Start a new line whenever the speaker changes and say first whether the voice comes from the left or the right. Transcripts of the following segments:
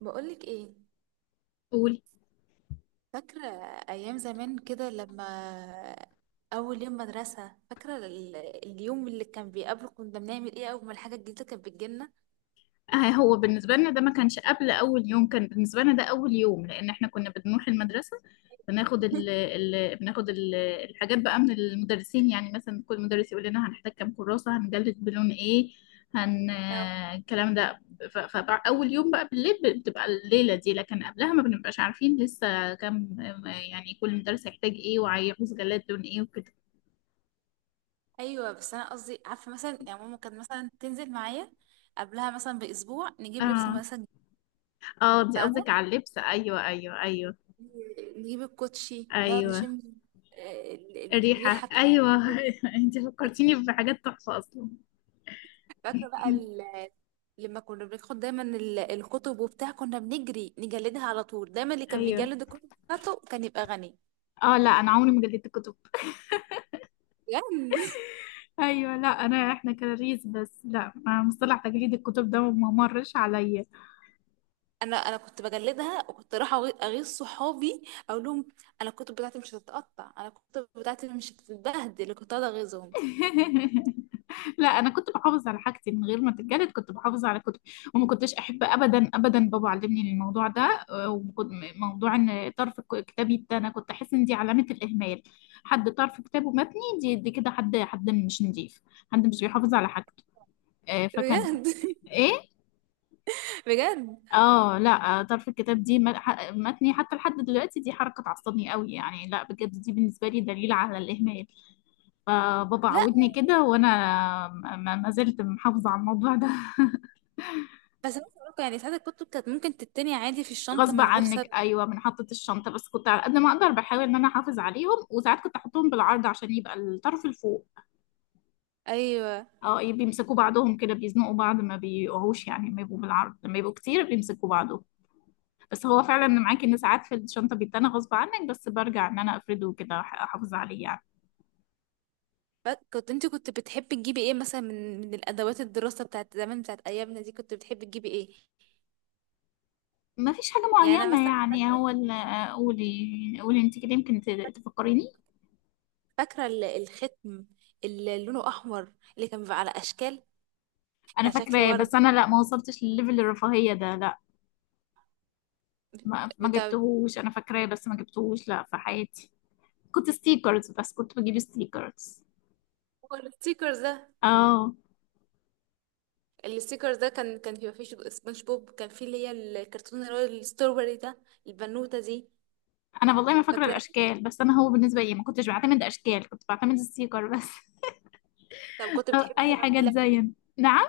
right: بقولك ايه؟
left: قول.
right: فاكرة ايام زمان كده لما اول يوم مدرسة، فاكرة اليوم اللي كان بيقابله، كنا بنعمل ايه اول ما الحاجة الجديدة كانت بتجيلنا؟
left: هو بالنسبة لنا ده ما كانش قبل أول يوم، كان بالنسبة لنا ده أول يوم، لأن إحنا كنا بنروح المدرسة بناخد ال ال بناخد ال الحاجات بقى من المدرسين. يعني مثلا كل مدرس يقول لنا هنحتاج كام كراسة، هنجلد بلون إيه، هن
right: أو.
left: آه، الكلام ده. فأول يوم بقى بالليل بتبقى الليلة دي، لكن قبلها ما بنبقاش عارفين لسه كام، يعني كل مدرس هيحتاج إيه وهيعوز جلاد لون إيه وكده.
right: ايوه، بس انا قصدي عارفة، مثلا يعني ماما كانت مثلا تنزل معايا قبلها مثلا باسبوع، نجيب لبس
left: آه،
right: المدرسة الجديد،
left: آه دي
right: فاهمة،
left: قصدك على اللبس. أيوه أيوه أيوه.
right: نجيب الكوتشي، نقعد
left: أيوه
right: نشم. آه، ال-
left: الريحة.
right: الريحة
left: أيوة. أنت فكرتيني بحاجات تحفة أصلا.
right: فاكرة بقى لما كنا بناخد دايما الكتب وبتاع، كنا بنجري نجلدها على طول. دايما اللي كان
left: أيوة.
right: بيجلد الكتب بتاعته كان يبقى غني.
left: اه، لا أنا عمري ما جلدت كتب.
right: بجد.
left: أيوة، لا أنا إحنا كراريس بس. لا، ما مصطلح تجليد الكتب ده ما مرش عليا.
right: انا كنت بجلدها، وكنت رايحه اغيظ صحابي، اقول لهم انا الكتب بتاعتي مش هتتقطع، انا الكتب بتاعتي مش هتتبهدل، كنت قاعده اغيظهم.
left: لا أنا كنت بحافظ على حاجتي من غير ما تتجلد، كنت بحافظ على كتب. وما كنتش أحب أبدا أبدا، بابا علمني الموضوع ده. آه، وكنت- موضوع إن طرف كتابي ده، أنا كنت أحس إن دي علامة الإهمال. حد طرف كتابه متني دي كده، حد مش نضيف، حد مش بيحافظ على حاجته. فكان
right: بجد.
left: ايه.
right: بجد.
left: اه، لا ظرف الكتاب دي متني حتى لحد دلوقتي، دي حركه تعصبني قوي يعني. لا بجد دي بالنسبه لي دليل على الاهمال. فبابا
right: لا،
left: عودني كده وانا ما زلت محافظه على الموضوع ده.
right: بس أنا بصراحة يعني ساعات الكتب كانت ممكن تتني عادي في الشنطه
left: غصب
right: من غير
left: عنك،
right: سبب.
left: ايوه، من حطة الشنطه. بس كنت على قد ما اقدر بحاول ان انا احافظ عليهم، وساعات كنت احطهم بالعرض عشان يبقى الطرف الفوق.
right: ايوه.
left: اه بيمسكوا بعضهم كده، بيزنقوا بعض ما بيقعوش، يعني لما يبقوا بالعرض، لما يبقوا كتير بيمسكوا بعضهم. بس هو فعلا انا معاكي ان ساعات في الشنطه بيتنا غصب عنك، بس برجع ان انا افرده كده احافظ عليه يعني.
right: كنت انت كنت بتحبي تجيبي ايه مثلا، من الادوات الدراسه بتاعت زمان بتاعت ايامنا دي، كنت بتحبي تجيبي ايه؟
left: ما فيش حاجه
right: يعني انا
left: معينه
right: مثلا
left: يعني، هو قولي. قولي انت كده يمكن تفكريني.
right: فاكرة الختم اللي لونه أحمر اللي كان بيبقى على أشكال،
left: انا
right: كان شكل
left: فاكراه،
right: ورد
left: بس انا لا ما وصلتش لليفل الرفاهيه ده، لا. ما
right: بتاع.
left: جبتهوش، انا فاكراه بس ما جبتهوش، لا في حياتي. كنت ستيكرز، بس كنت بجيب ستيكرز.
right: هو الستيكرز ده،
left: اه.
right: الستيكرز ده كان بيبقى فيه سبونج بوب، كان فيه اللي هي الكرتون اللي هو الستروبري ده، البنوتة دي.
left: انا والله ما فاكره
right: فاكراه.
left: الاشكال، بس انا هو بالنسبه لي ما كنتش بعتمد اشكال، كنت بعتمد ستيكر بس.
right: طب كنت
left: أو
right: بتحبي
left: اي
right: تلعبي
left: حاجه
right: لعب إيه؟
left: تزين. نعم.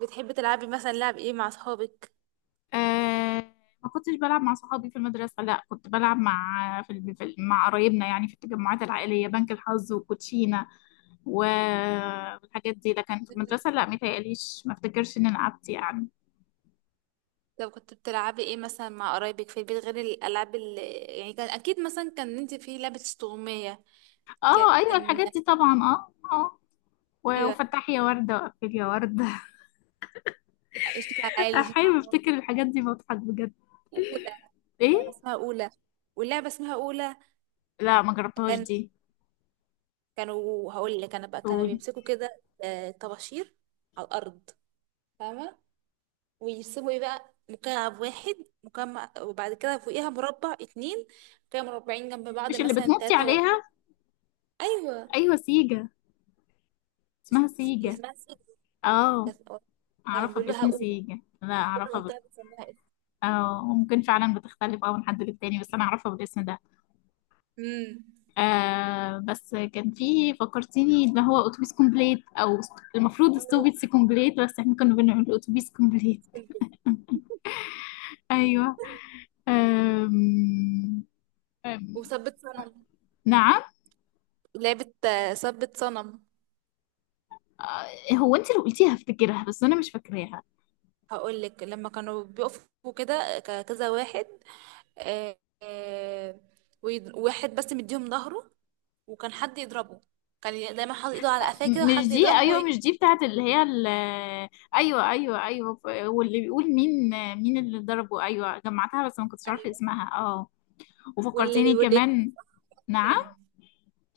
right: بتحبي تلعبي مثلا لعب ايه مع أصحابك؟
left: آه ما كنتش بلعب مع صحابي في المدرسة، لا، كنت بلعب مع مع قرايبنا، يعني في التجمعات العائلية، بنك الحظ وكوتشينة و- والحاجات دي. لكن في المدرسة لا، متهيأليش، ما افتكرش اني لعبت يعني.
right: طب كنت بتلعبي ايه مثلا مع قرايبك في البيت، غير الألعاب اللي، يعني كان أكيد مثلا، كان انت في لعبة استغماية
left: اه ايوه
right: كان.
left: الحاجات دي طبعا. اه اه.
right: أيوة.
left: وفتح يا وردة وقفل يا وردة.
right: اشتكي على العيال، اشتكي
left: احيانا
right: على
left: بفتكر الحاجات دي بضحك بجد.
right: اولى، اللعبه
left: ايه؟
right: اسمها اولى، واللعبه اسمها اولى.
left: لا ما جربتهاش
right: كان
left: دي.
right: كانوا هقول لك انا بقى، كانوا
left: قولي.
right: بيمسكوا كده، طباشير على الارض، فاهمه، ويرسموا ايه بقى، مكعب واحد، مكعب، وبعد كده فوقيها مربع اتنين، كانوا مربعين جنب بعض،
left: مش اللي
right: مثلا
left: بتنطي
right: تلاتة واربعة.
left: عليها؟
right: ايوه.
left: ايوه سيجا،
right: اس-
left: اسمها سيجا.
right: اسمها سيف.
left: اه
right: كانت. كانوا
left: اعرفها
right: بيقولوا لها
left: باسم
right: اولى،
left: سيجا، لا
right: كل
left: اعرفها.
right: منطقه بتسميها اسم.
left: اه ممكن فعلا بتختلف، اه من حد للتاني، بس انا اعرفها بالاسم ده.
right: امم
left: آه بس كان في، فكرتيني، اللي هو اتوبيس كومبليت او المفروض السوفيتس كومبليت، بس احنا كنا بنعمل اتوبيس كومبليت. ايوه. آم آم
right: وثبت صنم،
left: نعم.
right: لعبه، ثبت صنم.
left: هو انت اللي قلتيها افتكرها بس انا مش فاكراها.
right: هقول لك، لما كانوا بيقفوا كده كذا واحد، آه، آه، واحد بس مديهم ظهره، وكان حد يضربه، كان دايما حاطط ايده على قفاه كده،
left: مش
right: وحد
left: دي.
right: يضربه
left: ايوه مش دي بتاعت اللي هي ايوه ايوه ايوه. واللي بيقول مين، مين اللي ضربه. ايوه جمعتها بس ما كنتش عارفه
right: ايوه.
left: اسمها. اه.
right: واللي
left: وفكرتيني
right: واللي يجيبه
left: كمان.
right: في
left: نعم.
right: مكانه،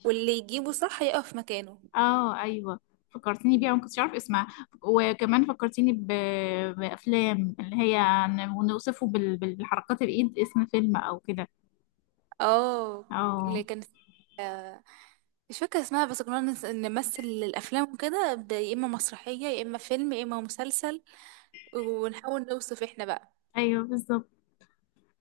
right: واللي يجيبه صح يقف في مكانه.
left: اه ايوه فكرتيني بيها، ما كنتش عارف اسمها. وكمان فكرتيني بافلام، اللي هي ونوصفه بالحركات، الايد اسم فيلم او كده.
right: اه.
left: اه.
right: اللي كان، آه، مش فاكرة اسمها، بس كنا نمثل الأفلام وكده، يا إما مسرحية يا إما فيلم يا إما مسلسل، ونحاول نوصف احنا بقى.
left: ايوه بالظبط.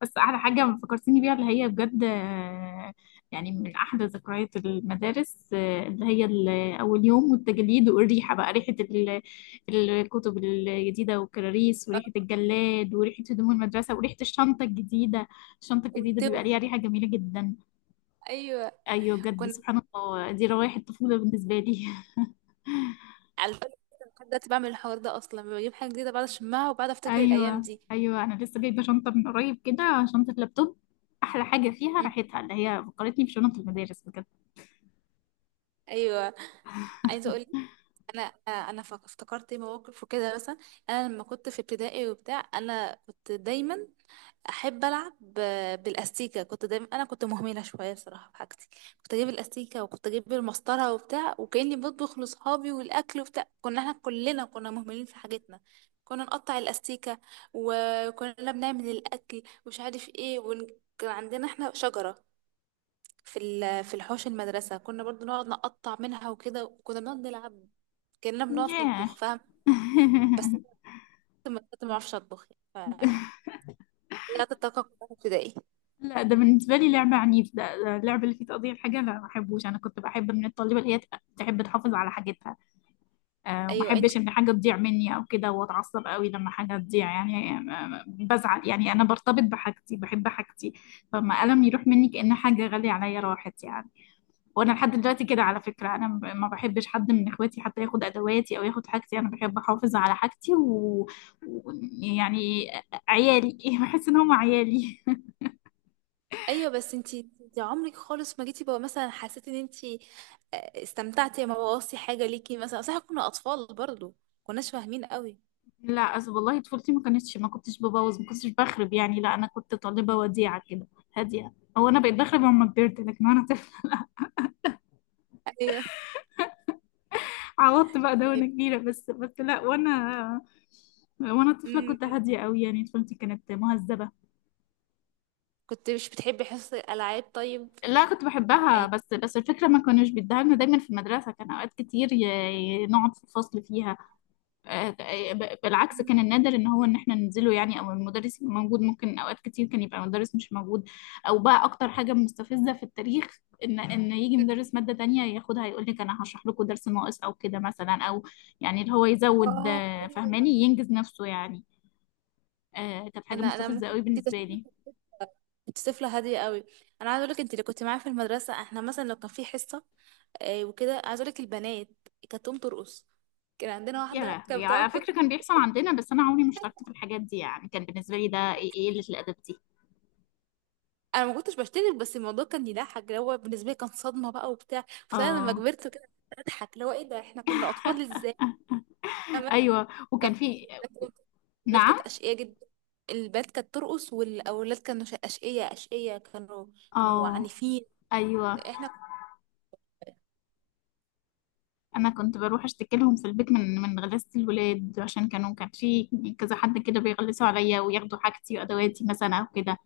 left: بس احلى حاجه فكرتيني بيها اللي هي بجد، يعني من احلى ذكريات المدارس، اللي هي اول يوم، والتجليد، والريحه بقى، ريحه الكتب الجديده، والكراريس،
right: آه،
left: وريحه الجلاد، وريحه هدوم المدرسه، وريحه الشنطه الجديده. الشنطه الجديده
right: والتوأ.
left: بيبقى ليها ريحه جميله جدا.
right: أيوة.
left: ايوه بجد،
right: وكنا
left: سبحان الله، دي روايح الطفوله بالنسبه لي.
right: على فكرة لحد دلوقتي بعمل الحوار ده، اصلا بجيب حاجه جديده بعد اشمها، وبعد افتكر الايام
left: ايوه
right: دي.
left: ايوه، انا لسه جايبه شنطه من قريب كده، شنطه لابتوب. احلى حاجه فيها
right: مم.
left: راحتها، اللي هي فكرتني بشنط المدارس بجد.
right: ايوه. عايزه اقول لك، انا انا افتكرت إيه مواقف وكده. مثلا انا لما كنت في ابتدائي وبتاع، انا كنت دايما احب العب بالاستيكه. كنت دايما، انا كنت مهمله شويه بصراحه في حاجتي، كنت اجيب الاستيكه، وكنت اجيب المسطره وبتاع، وكاني بطبخ لاصحابي والاكل وبتاع. كنا احنا كلنا كنا مهملين في حاجتنا، كنا نقطع الاستيكه، وكنا بنعمل الاكل، ومش عارف ايه ون... كان عندنا احنا شجره في ال... في الحوش المدرسه، كنا برضو نقعد نقطع منها وكده، وكنا بنقعد نلعب كاننا بنقف
left: ياه.
right: نطبخ، فاهم؟ بس انا كنت ما كنت ما بعرفش اطبخ يعني. ف طلعت الطاقه كلها في ابتدائي.
left: لا ده بالنسبه لي لعبه عنيف، ده اللعبه اللي فيه تقضية الحاجه، لا ما بحبوش. انا كنت بحب من الطالبه اللي هي تحب تحافظ على حاجتها. وما
right: ايوه انت.
left: احبش ان حاجه تضيع مني او كده، واتعصب قوي لما حاجه تضيع يعني، بزعل يعني. انا برتبط بحاجتي، بحب حاجتي. فما قلم يروح مني كأن حاجه غاليه عليا راحت يعني. وانا لحد دلوقتي كده على فكره، انا ما بحبش حد من اخواتي حتى ياخد ادواتي او ياخد حاجتي. انا بحب احافظ على حاجتي و... يعني عيالي. بحس ان هم عيالي.
right: ايوه، بس انتي عمرك خالص ما جيتي بقى، مثلا حسيتي ان انتي، استمتعتي لما بوظتي حاجه ليكي مثلا؟ صح كنا اطفال برضو، كناش فاهمين قوي.
left: لا أصل والله طفولتي ما كانتش، ما كنتش ببوظ، ما كنتش بخرب يعني، لا. انا كنت طالبه وديعه كده، هاديه. هو انا بقيت بخرب لما كبرت، لكن وانا
right: ايوه.
left: عوضت بقى ده وانا
right: طيب.
left: كبيرة. بس لا. وانا طفلة
right: مم.
left: كنت هادية قوي، يعني طفولتي كانت مهذبة.
right: كنت مش بتحبي حصص الالعاب طيب؟
left: لا كنت بحبها،
right: يعني.
left: بس الفكرة ما كانوش بيديها لنا دايما في المدرسة، كان اوقات كتير نقعد في الفصل فيها آه، بالعكس، كان
right: مم.
left: النادر ان هو ان احنا ننزله يعني، او المدرس يبقى موجود، ممكن اوقات كتير كان يبقى مدرس مش موجود، او بقى اكتر حاجه مستفزه في التاريخ، ان يجي مدرس ماده تانية ياخدها، يقول لك انا هشرح لكم درس ناقص او كده مثلا، او يعني اللي هو يزود،
right: اه ايوه.
left: فهماني ينجز نفسه يعني. كانت حاجه
right: انا انا
left: مستفزه
right: ممكن
left: قوي
right: انت
left: بالنسبه لي.
right: كنت طفله هاديه قوي. انا عايزه اقول لك، انت اللي كنت معايا في المدرسه، احنا مثلا لو كان في حصه وكده، عايزه اقول لك، البنات كانت تقوم ترقص، كان عندنا
left: يا
right: واحده كانت
left: لهوي، على
right: بتقعد.
left: فكره كان بيحصل عندنا، بس انا عمري ما اشتركت في الحاجات دي، يعني كان بالنسبه لي ده ايه، إيه قله الادب دي.
right: انا ما كنتش بشترك، بس الموضوع كان يضحك، اللي هو بالنسبه لي كان صدمه بقى وبتاع، بس انا لما
left: اه
right: كبرت كده اضحك، اللي هو ايه ده، احنا كنا اطفال ازاي؟ فاهمة؟
left: ايوه وكان
right: كانت
left: في.
right: الولاد كانت
left: نعم.
right: اشقيه جدا. البنات كانت ترقص والاولاد كانوا اشقيه اشقيه كانوا، كانوا
left: اه
right: عنيفين.
left: ايوه،
right: احنا.
left: انا كنت بروح اشتكي لهم في البيت من من غلاسة الولاد، عشان كانوا كان في كذا حد كده بيغلسوا عليا وياخدوا حاجتي وادواتي مثلا او كده.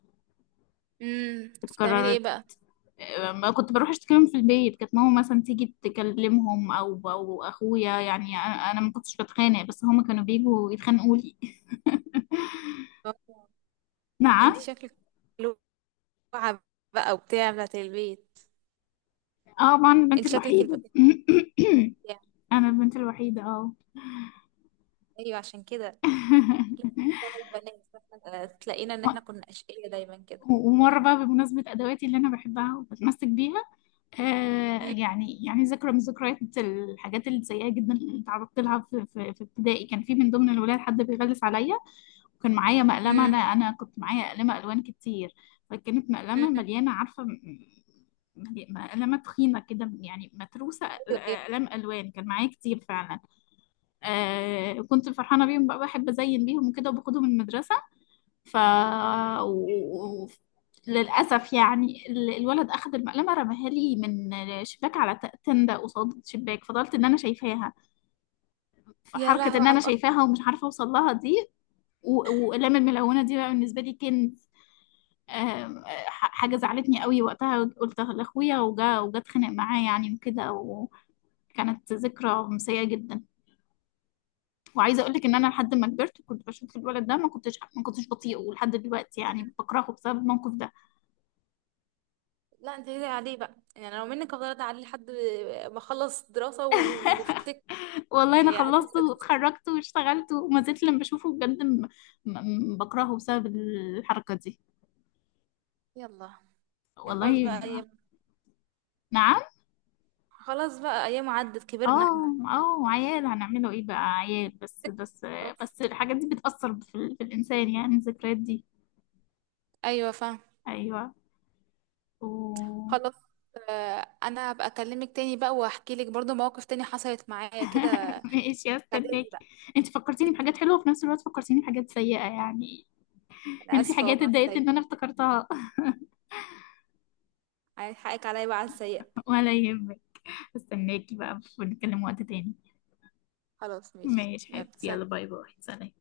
right: بتعملي ايه
left: اتكررت.
right: بقى؟
left: ما كنت بروح اشتكي لهم في البيت، كانت ماما مثلا تيجي تكلمهم او او اخويا. يعني انا ما كنتش بتخانق، بس هما كانوا بيجوا يتخانقوا لي.
right: آه.
left: نعم.
right: انتي شكلك لوعه بقى وبتاع بتاعت البيت.
left: اه ما انا البنت
right: انت شكلك
left: الوحيدة.
right: البنات وبتاع.
left: انا البنت الوحيدة اه.
right: ايوه، عشان كده. لا، بتاع البنات، تلاقينا ان احنا كنا اشقيه دايما كده.
left: ومرة بقى بمناسبة ادواتي اللي انا بحبها وبتمسك بيها، يعني ذكرى من ذكريات الحاجات السيئة جدا اللي تعرضت لها في ابتدائي. كان في من ضمن الولاد حد بيغلس عليا، وكان معايا مقلمة.
right: مم.
left: أنا كنت معايا مقلمة ألوان كتير. فكانت مقلمة
right: مم.
left: مليانة، عارفة مقلمة تخينة كده يعني، متروسة
right: ايوه. ايوه.
left: أقلام ألوان، كان معايا كتير فعلا. كنت فرحانة بيهم بقى، بحب أزين بيهم وكده، وباخدهم المدرسة. ف و... و- للأسف يعني الولد أخذ المقلمة، رماها لي من شباك على تندة قصاد شباك، فضلت إن أنا شايفاها.
right: يا
left: فحركة
right: لهوي
left: إن
right: على
left: أنا
right: القهر.
left: شايفاها ومش عارفة أوصل لها دي، وأقلام الملونة دي، بقى بالنسبة لي كان حاجة زعلتني قوي وقتها. قلت لأخويا وجا، وجا اتخانق معاه يعني وكده، وكانت ذكرى سيئة جدا. وعايزة أقول لك إن أنا لحد ما كبرت كنت بشوف الولد ده، ما كنتش بطيئه ولحد دلوقتي، يعني بكرهه بسبب الموقف ده.
right: لا، انت كده عليه بقى، يعني لو منك افضل عليه لحد ما اخلص دراسة وافتك.
left: والله انا
right: يعني ادرس
left: خلصته
right: ادرس.
left: واتخرجت واشتغلت وما زلت لما بشوفه بجد، بكرهه بسبب الحركة دي.
right: يلا. يا خلاص
left: والله.
right: بقى ايام،
left: نعم.
right: خلاص بقى ايام عدت، كبرنا احنا.
left: اه اه. عيال هنعمله ايه بقى؟ عيال. بس بس
right: خلاص.
left: بس الحاجات دي بتأثر في الإنسان يعني الذكريات دي.
right: ايوه. فاهم.
left: ايوه. و...
right: خلاص. انا هبقى اكلمك تاني بقى، واحكي لك برضو مواقف تاني حصلت معايا كده.
left: ماشي
right: خليجي
left: هستناكي.
right: بقى.
left: انت فكرتيني بحاجات حلوة وفي نفس الوقت فكرتيني بحاجات سيئة، يعني
right: انا
left: يعني في
right: اسفه
left: حاجات
right: والله على
left: اتضايقت ان
right: السيئه.
left: انا افتكرتها.
right: هحقك عليا بقى على السيئه.
left: ولا يهمك. استناكي بقى ونتكلم وقت تاني.
right: خلاص ماشي،
left: ماشي
right: يلا
left: حبيبتي يلا،
right: سلام.
left: باي باي، سلام.